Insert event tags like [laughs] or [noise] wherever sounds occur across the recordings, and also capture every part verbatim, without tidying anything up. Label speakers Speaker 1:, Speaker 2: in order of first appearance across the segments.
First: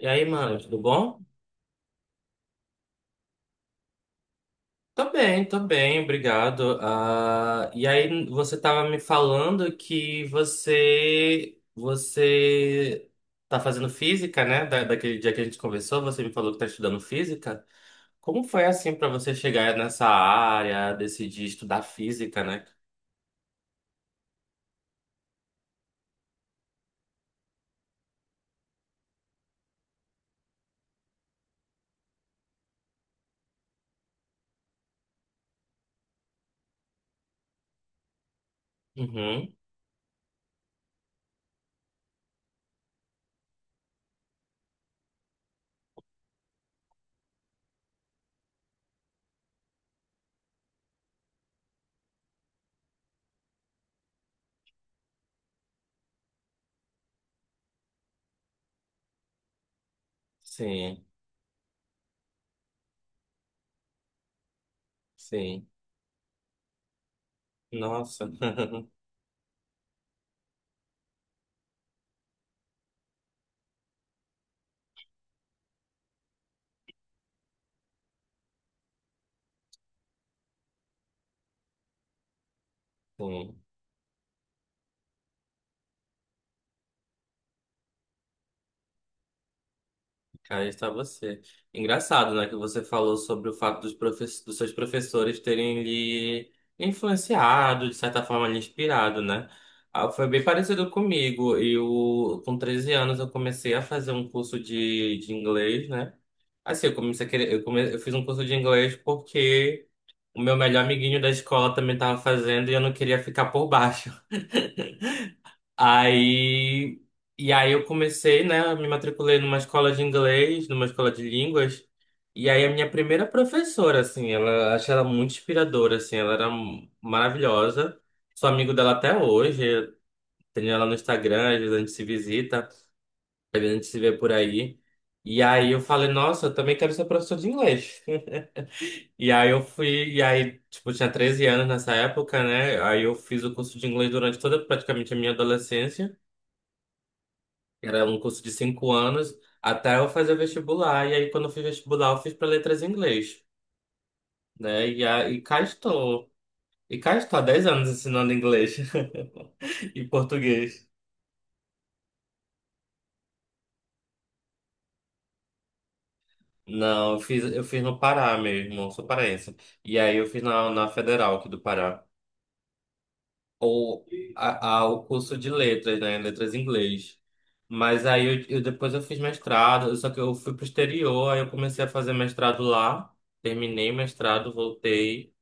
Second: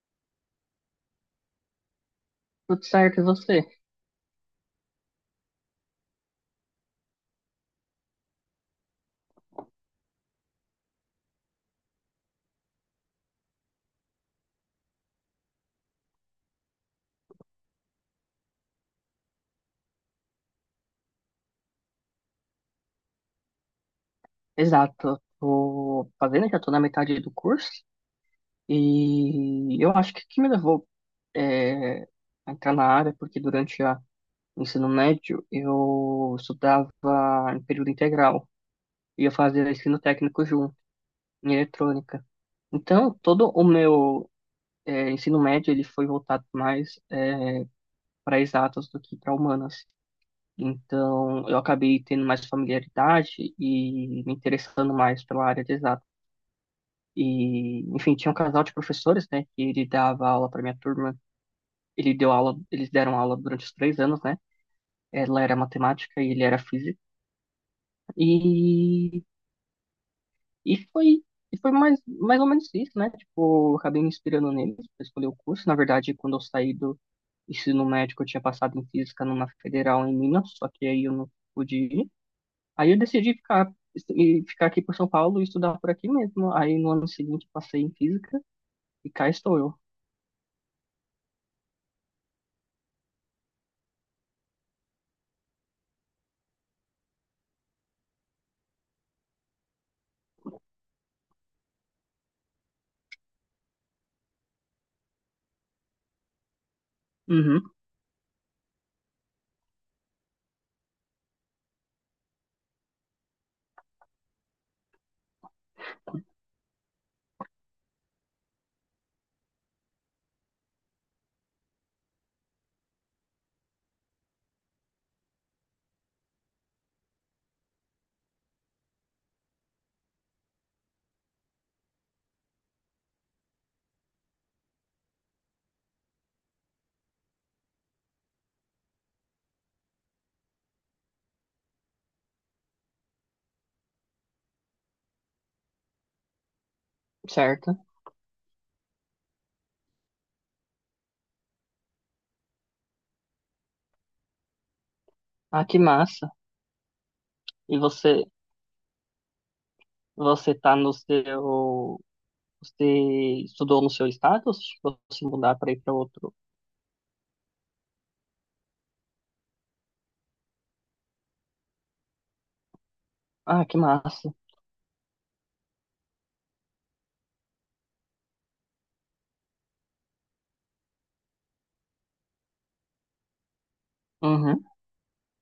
Speaker 1: E aí, mano, tudo bom?
Speaker 2: Tudo certo, e você?
Speaker 1: Tô bem, tô bem, obrigado. Ah, e aí, você tava me falando que você você tá fazendo física, né? Da, daquele dia que a gente conversou, você me falou que tá estudando física. Como foi assim pra você chegar nessa área, decidir estudar física, né?
Speaker 2: Exato. Tô fazendo, já tô na metade do curso. E eu acho que o que me levou é, a entrar na área, porque durante a- o ensino médio eu estudava em período integral e eu
Speaker 1: Uhum,
Speaker 2: fazia ensino técnico junto, em eletrônica. Então, todo o meu é, ensino médio ele foi voltado mais é, para exatas do que para humanas. Então, eu acabei tendo mais familiaridade e me interessando mais pela área de exatas. E, enfim, tinha um casal de professores, né, que ele dava aula para minha
Speaker 1: sim,
Speaker 2: turma. Ele deu aula, eles deram aula durante os três anos, né? Ela era
Speaker 1: sim.
Speaker 2: matemática e ele era física.
Speaker 1: Nossa. [laughs]
Speaker 2: E, e foi, e foi mais, mais ou menos isso, né? Tipo, eu acabei me inspirando neles para escolher o curso. Na verdade, quando eu saí do ensino médio, eu tinha passado em física numa federal em Minas, só que aí eu não pude ir. Aí eu decidi
Speaker 1: Sim.
Speaker 2: ficar e ficar aqui por São Paulo e estudar por aqui mesmo. Aí no ano seguinte passei em física e cá estou eu.
Speaker 1: Aí está você. Engraçado, né, que você falou sobre o fato dos, profe- dos seus professores terem lhe influenciado, de certa forma, lhe inspirado, né? Ah, foi bem parecido comigo. Eu, com treze anos, eu comecei a fazer um curso de, de inglês, né? Assim, eu comecei a querer, eu,
Speaker 2: Uhum,
Speaker 1: come, eu fiz um curso de inglês porque o meu melhor amiguinho da escola também estava fazendo e eu não queria ficar por baixo. [laughs] Aí, e aí eu comecei, né? Me matriculei numa escola de inglês, numa escola de línguas. E aí a minha primeira professora, assim, ela achei ela muito inspiradora, assim, ela era m- maravilhosa. Sou amigo dela até hoje, tenho ela no Instagram, às vezes a gente se visita, às vezes a gente se vê por aí. E aí eu falei, nossa, eu também quero ser professor de inglês. [laughs] E aí eu fui, e aí, tipo, eu tinha treze anos nessa época, né? Aí eu fiz o curso de inglês durante toda praticamente a minha adolescência.
Speaker 2: certo.
Speaker 1: Era um curso de cinco anos até eu fazer vestibular. E aí, quando eu fiz vestibular, eu fiz para letras em inglês, né? E, a, e cá
Speaker 2: Ah, que
Speaker 1: estou.
Speaker 2: massa.
Speaker 1: E cá estou há dez
Speaker 2: E
Speaker 1: anos
Speaker 2: você,
Speaker 1: ensinando inglês [laughs] e
Speaker 2: você tá
Speaker 1: português.
Speaker 2: no seu, você estudou no seu estado ou você chegou a se mudar para ir para outro?
Speaker 1: Não, eu fiz, eu fiz no Pará mesmo, sou paraense. E aí eu fiz na, na Federal aqui do Pará.
Speaker 2: Ah, que
Speaker 1: Ou
Speaker 2: massa.
Speaker 1: a, a- o curso de letras, né? Letras em inglês. Mas aí eu, eu- depois eu fiz mestrado, só que eu fui pro exterior, aí eu comecei a fazer mestrado lá, terminei mestrado,
Speaker 2: Uhum.
Speaker 1: voltei.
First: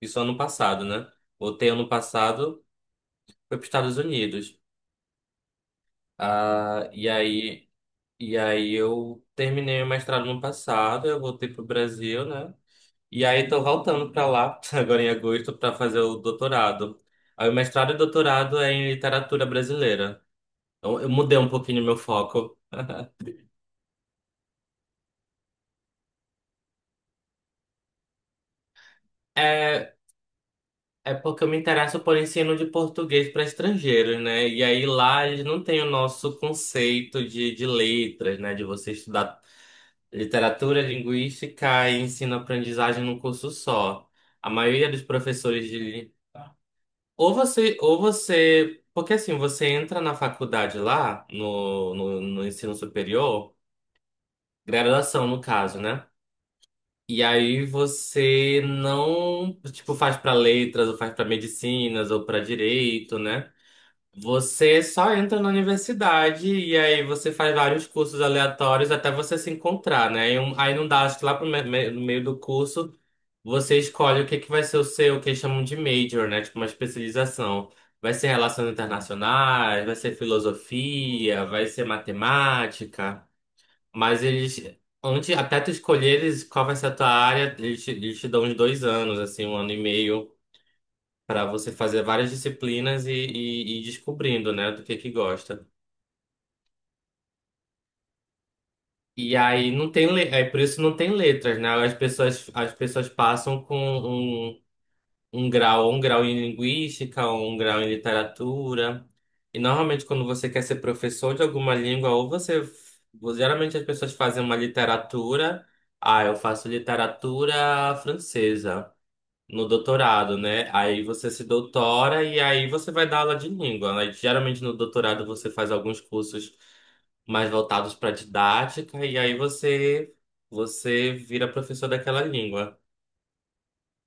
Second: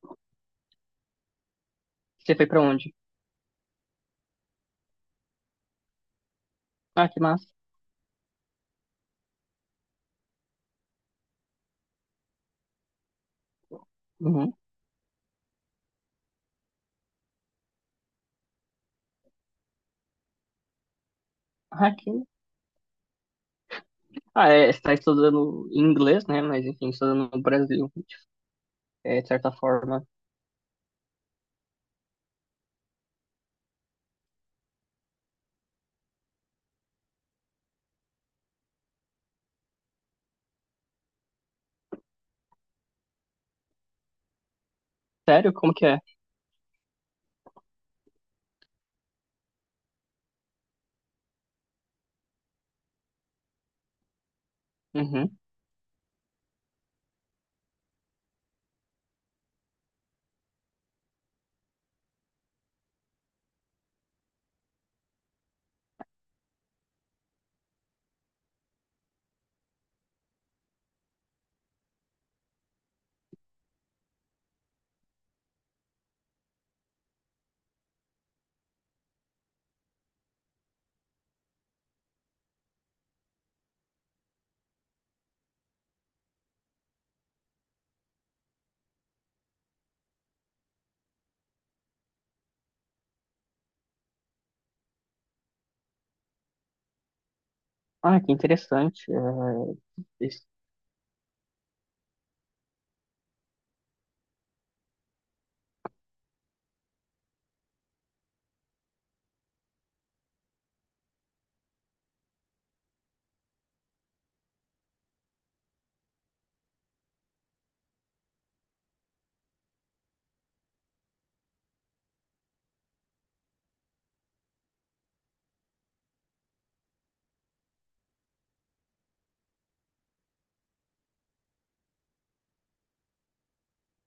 Speaker 1: Isso ano passado, né? Voltei ano
Speaker 2: Você foi para
Speaker 1: passado,
Speaker 2: onde?
Speaker 1: fui para os Estados Unidos. Ah, e
Speaker 2: Ah, que massa.
Speaker 1: aí, e aí eu terminei o mestrado no passado, eu voltei pro Brasil, né? E aí tô voltando para
Speaker 2: Uhum.
Speaker 1: lá, [laughs] agora em agosto, para fazer o doutorado. Aí o mestrado e doutorado é em literatura brasileira. Então eu mudei um pouquinho o
Speaker 2: Ah,
Speaker 1: meu
Speaker 2: que...
Speaker 1: foco.
Speaker 2: ah, é, você tá estudando em inglês, né? Mas enfim, estudando no Brasil, é, de certa
Speaker 1: É,
Speaker 2: forma.
Speaker 1: é porque eu me interesso por ensino de português para estrangeiros, né? E aí lá eles não têm o nosso conceito de, de letras, né? De você estudar. Literatura, linguística e ensino-aprendizagem num curso só. A maioria dos
Speaker 2: Sério?
Speaker 1: professores
Speaker 2: Como
Speaker 1: de.
Speaker 2: que é?
Speaker 1: Li- Ou você, ou você. Porque assim, você entra na faculdade lá, no, no, no ensino superior, graduação
Speaker 2: Uhum.
Speaker 1: no caso, né? E aí você não, tipo, faz para letras, ou faz para medicinas, ou para direito, né? Você só entra na universidade e aí você faz vários cursos aleatórios até você se encontrar, né? E um- Aí não dá, acho que lá pro me- me- no meio do curso você escolhe o que que vai ser o seu, o que eles chamam de major, né? Tipo uma especialização. Vai ser relações internacionais, vai ser filosofia, vai ser matemática. Mas eles, antes, até tu escolheres qual vai ser a tua área, eles te, eles te dão uns dois anos, assim, um ano e meio para você fazer várias disciplinas e, e, e ir descobrindo, né, do que que gosta.
Speaker 2: Ah, que interessante. É,
Speaker 1: E aí não tem le... é
Speaker 2: isso-
Speaker 1: por isso não tem letras, né? As pessoas as pessoas passam com um, um grau, um grau em linguística, um grau em literatura. E normalmente quando você quer ser professor de alguma língua, ou você geralmente as pessoas fazem uma literatura, ah, eu faço literatura francesa. No doutorado, né? Aí você se doutora e aí você vai dar aula de língua. Aí, geralmente no doutorado você faz alguns cursos mais voltados para didática e aí você você vira professor daquela língua.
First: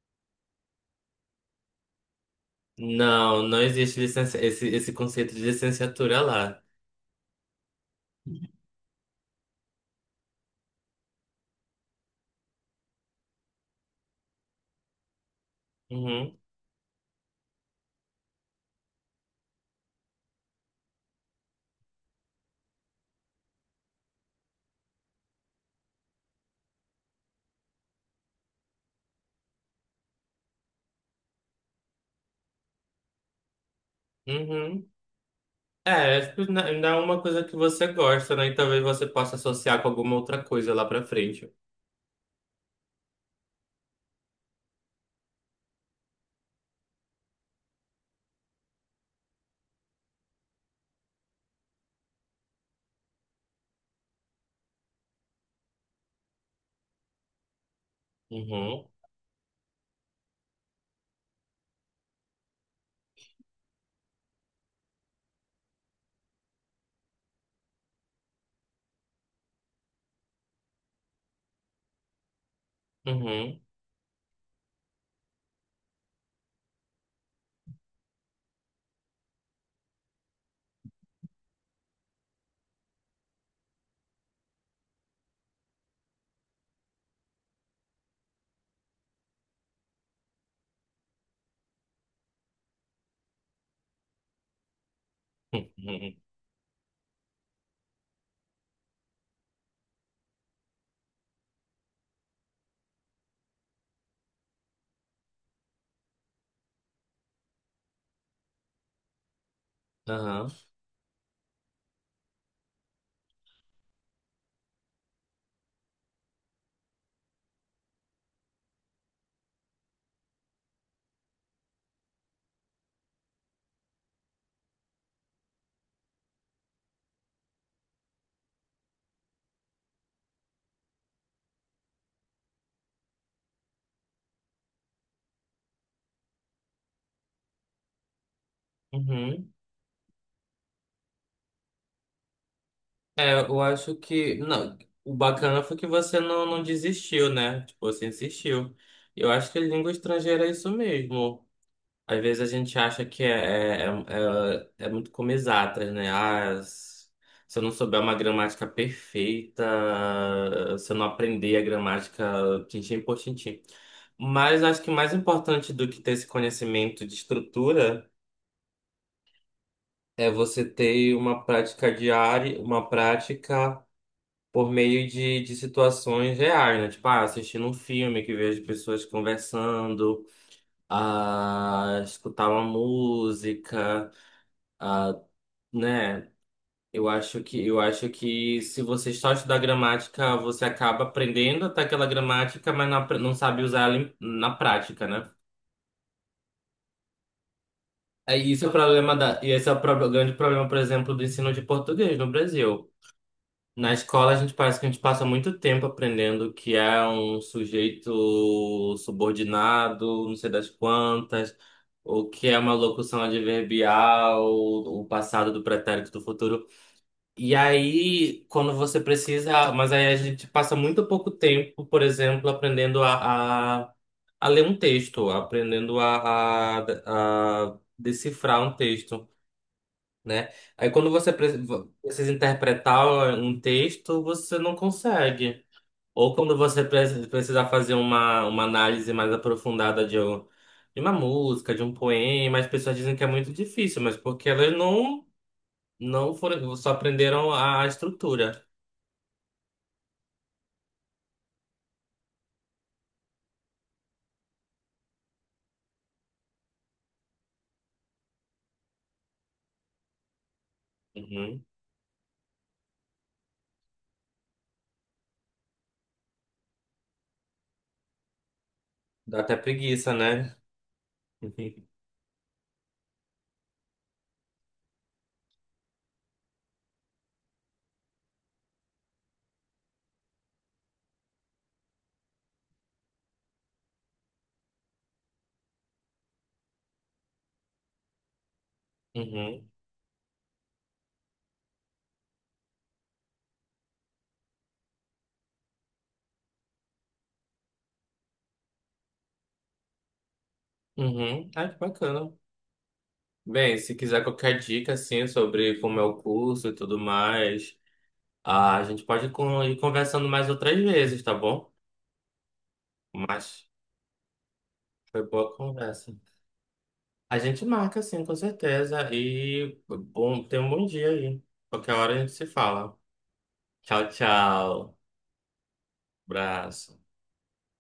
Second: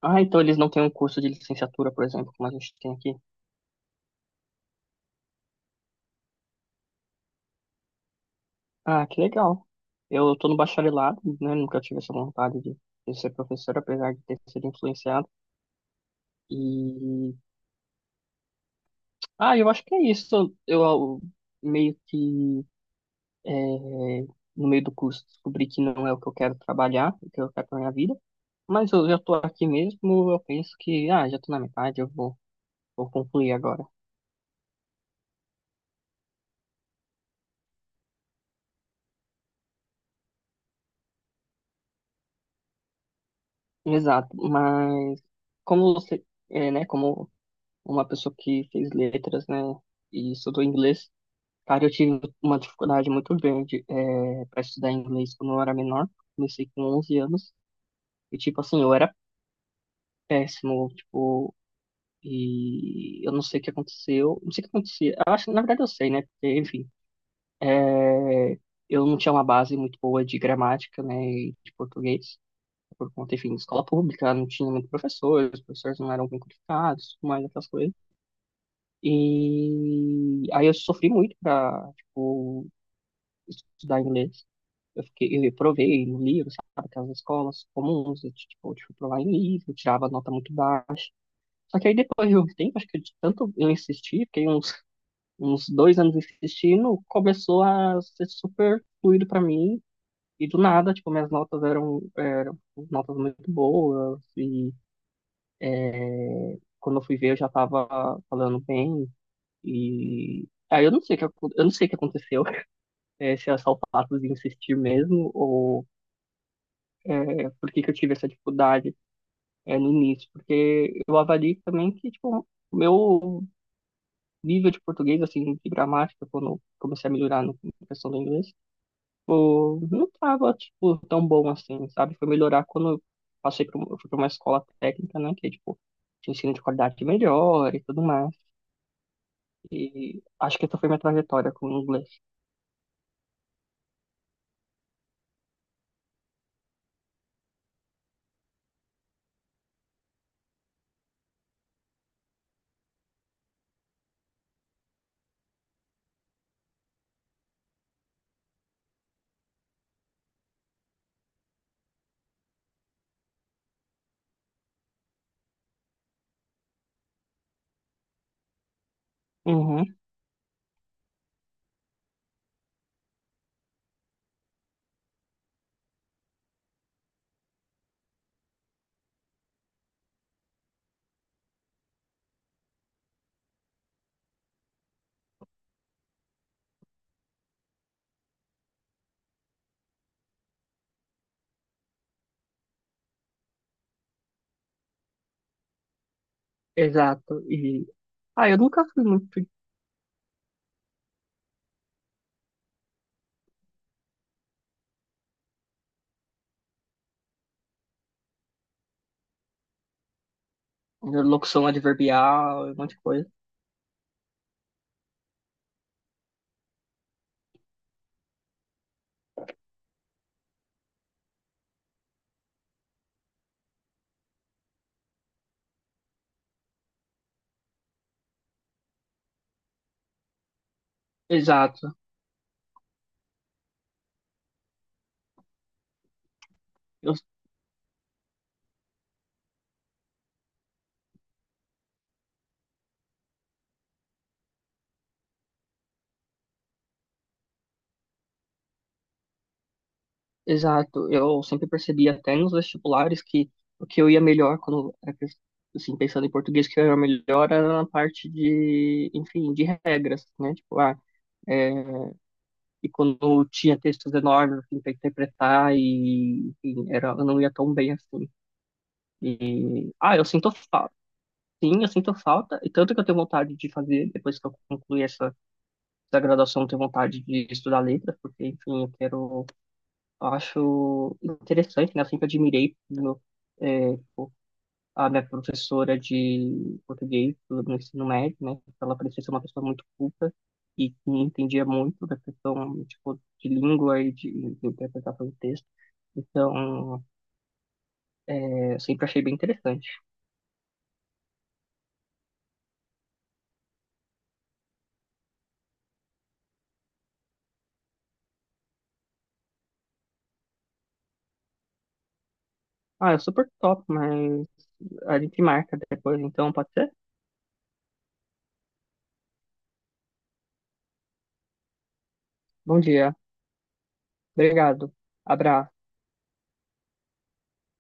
Speaker 2: Ah, então eles não têm um curso de licenciatura, por exemplo, como a gente tem aqui.
Speaker 1: Não, não existe licença, esse, esse conceito de licenciatura lá.
Speaker 2: Ah, que legal. Eu tô no bacharelado, né? Nunca tive essa vontade de, de, ser professor, apesar de ter sido influenciado.
Speaker 1: Uhum,
Speaker 2: E, ah, eu acho que é isso. Eu, eu meio que, é, no meio do curso, descobri que não é o que eu quero trabalhar, o que eu quero pra minha vida. Mas eu já tô aqui mesmo, eu penso que, ah, já tô na metade, eu vou, vou concluir agora.
Speaker 1: uhum. É, acho que não não é uma coisa que você gosta, né? E talvez você possa associar com alguma outra coisa lá pra frente.
Speaker 2: Exato, mas como você, é, né, como uma pessoa que fez letras, né, e estudou inglês. Cara, eu tive uma dificuldade muito grande é, para estudar inglês quando eu era menor. Comecei com onze anos e, tipo assim,
Speaker 1: Uhum,
Speaker 2: eu era péssimo, tipo, e eu não sei o que aconteceu. Não sei o que acontecia. Eu acho, na verdade, eu sei, né? Porque, enfim, é, eu não tinha uma base muito boa de gramática, né, e de português, por conta, enfim, de
Speaker 1: uhum,
Speaker 2: escola pública, não tinha muito professor, os professores não eram bem qualificados, tudo mais aquelas coisas. E aí eu sofri muito para, tipo, estudar inglês. Eu fiquei, eu provei no livro, sabe, aquelas escolas comuns, eu, tipo, eu fui provar em livro, eu tirava nota muito baixa. Só que aí depois de um tempo, acho que de tanto eu insistir, fiquei uns,
Speaker 1: [laughs]
Speaker 2: uns dois
Speaker 1: uhum,
Speaker 2: anos insistindo, começou a ser super fluido para mim, e do nada, tipo, minhas notas eram, eram notas muito boas, e quando eu fui ver eu já tava falando bem, e
Speaker 1: uhum,
Speaker 2: aí eu não sei o que, eu não sei o que aconteceu, [laughs] eh, se é só o fato de insistir mesmo, ou eh, por que que eu tive essa dificuldade, é, no início, porque eu avalio também que, tipo, o meu nível de português, assim, de gramática, quando eu comecei a melhorar no- na questão do inglês, tipo, não tava, tipo, tão bom assim, sabe? Foi melhorar quando eu passei pra, um- eu fui pra uma escola técnica, né, que, é, tipo, tinha ensino de qualidade melhor e tudo mais.
Speaker 1: uhum.
Speaker 2: E acho que essa foi minha trajetória com o inglês.
Speaker 1: É, eu acho que. Não, o bacana foi que você não, não desistiu, né? Tipo, você insistiu. Eu acho que língua estrangeira é isso mesmo. Às vezes a gente acha que é, é, é, é é muito como exatas, né? Ah, s- se eu não souber uma gramática perfeita, se eu não aprender a gramática tintim por tintim. Mas acho que mais importante do que ter esse conhecimento de estrutura
Speaker 2: Uhum,
Speaker 1: é você ter uma prática diária, uma prática por meio de, de situações reais, né? Tipo, ah, assistindo um filme que vejo pessoas conversando, a escutar uma música, a, né? Eu acho que eu acho que se você só estudar gramática, você acaba aprendendo até aquela gramática, mas não, apre- não sabe usar ela em- na prática, né?
Speaker 2: exato. E,
Speaker 1: É.
Speaker 2: ah, eu
Speaker 1: Isso é o
Speaker 2: nunca fui
Speaker 1: problema da,
Speaker 2: muito de
Speaker 1: e esse é o pro- grande problema, por exemplo, do ensino de português no Brasil. Na escola, a gente parece que a gente passa muito tempo aprendendo que é um sujeito subordinado, não sei das quantas,
Speaker 2: locução
Speaker 1: o que é
Speaker 2: adverbial,
Speaker 1: uma
Speaker 2: um monte de
Speaker 1: locução
Speaker 2: coisa.
Speaker 1: adverbial, o passado do pretérito do futuro. E aí, quando você precisa. Mas aí a gente passa muito pouco tempo, por exemplo, aprendendo a, a, a ler um texto, aprendendo a, a, a decifrar um texto, né? Aí quando você pre-
Speaker 2: Exato.
Speaker 1: precisa interpretar um texto, você não consegue. Ou quando você
Speaker 2: Eu
Speaker 1: pre- precisar fazer uma, uma análise mais aprofundada de, um- de uma música, de um poema, as pessoas dizem que é muito difícil, mas porque elas não, não foram, só aprenderam a, a estrutura.
Speaker 2: Exato, eu sempre percebi até nos vestibulares que o que eu ia melhor quando, era que- assim, pensando em português, que eu ia melhor era na parte de, enfim, de regras, né? Tipo, ah,
Speaker 1: Uhum.
Speaker 2: é, e quando tinha textos enormes, assim, para interpretar e, enfim, era, eu não ia tão bem assim.
Speaker 1: Dá até
Speaker 2: E,
Speaker 1: preguiça,
Speaker 2: ah, eu sinto
Speaker 1: né?
Speaker 2: falta.
Speaker 1: [laughs]
Speaker 2: Sim, eu sinto falta, e tanto que eu tenho vontade de fazer, depois que eu concluir essa, essa, graduação, eu tenho vontade de estudar letras, porque, enfim, eu quero Eu acho interessante, né? Eu sempre admirei no, é, pô, a minha professora de português no ensino médio, né? Ela parecia ser uma pessoa
Speaker 1: Uhum.
Speaker 2: muito culta e que entendia muito da questão, tipo, de língua e de, de, interpretação de texto. Então, é, eu sempre achei bem interessante.
Speaker 1: Uhum. Ah, que bacana. Bem, se quiser qualquer dica, assim, sobre como é o curso e tudo mais, ah, a gente pode con- ir conversando mais outras vezes, tá bom?
Speaker 2: Ah, é super
Speaker 1: Mas
Speaker 2: top, mas a
Speaker 1: foi
Speaker 2: gente
Speaker 1: boa a
Speaker 2: marca
Speaker 1: conversa.
Speaker 2: depois, então pode ser?
Speaker 1: A gente marca, sim, com certeza. E bom, tenha um bom dia aí. Qualquer hora a gente se
Speaker 2: Bom
Speaker 1: fala.
Speaker 2: dia.
Speaker 1: Tchau,
Speaker 2: Obrigado.
Speaker 1: tchau.
Speaker 2: Abraço.
Speaker 1: Abraço.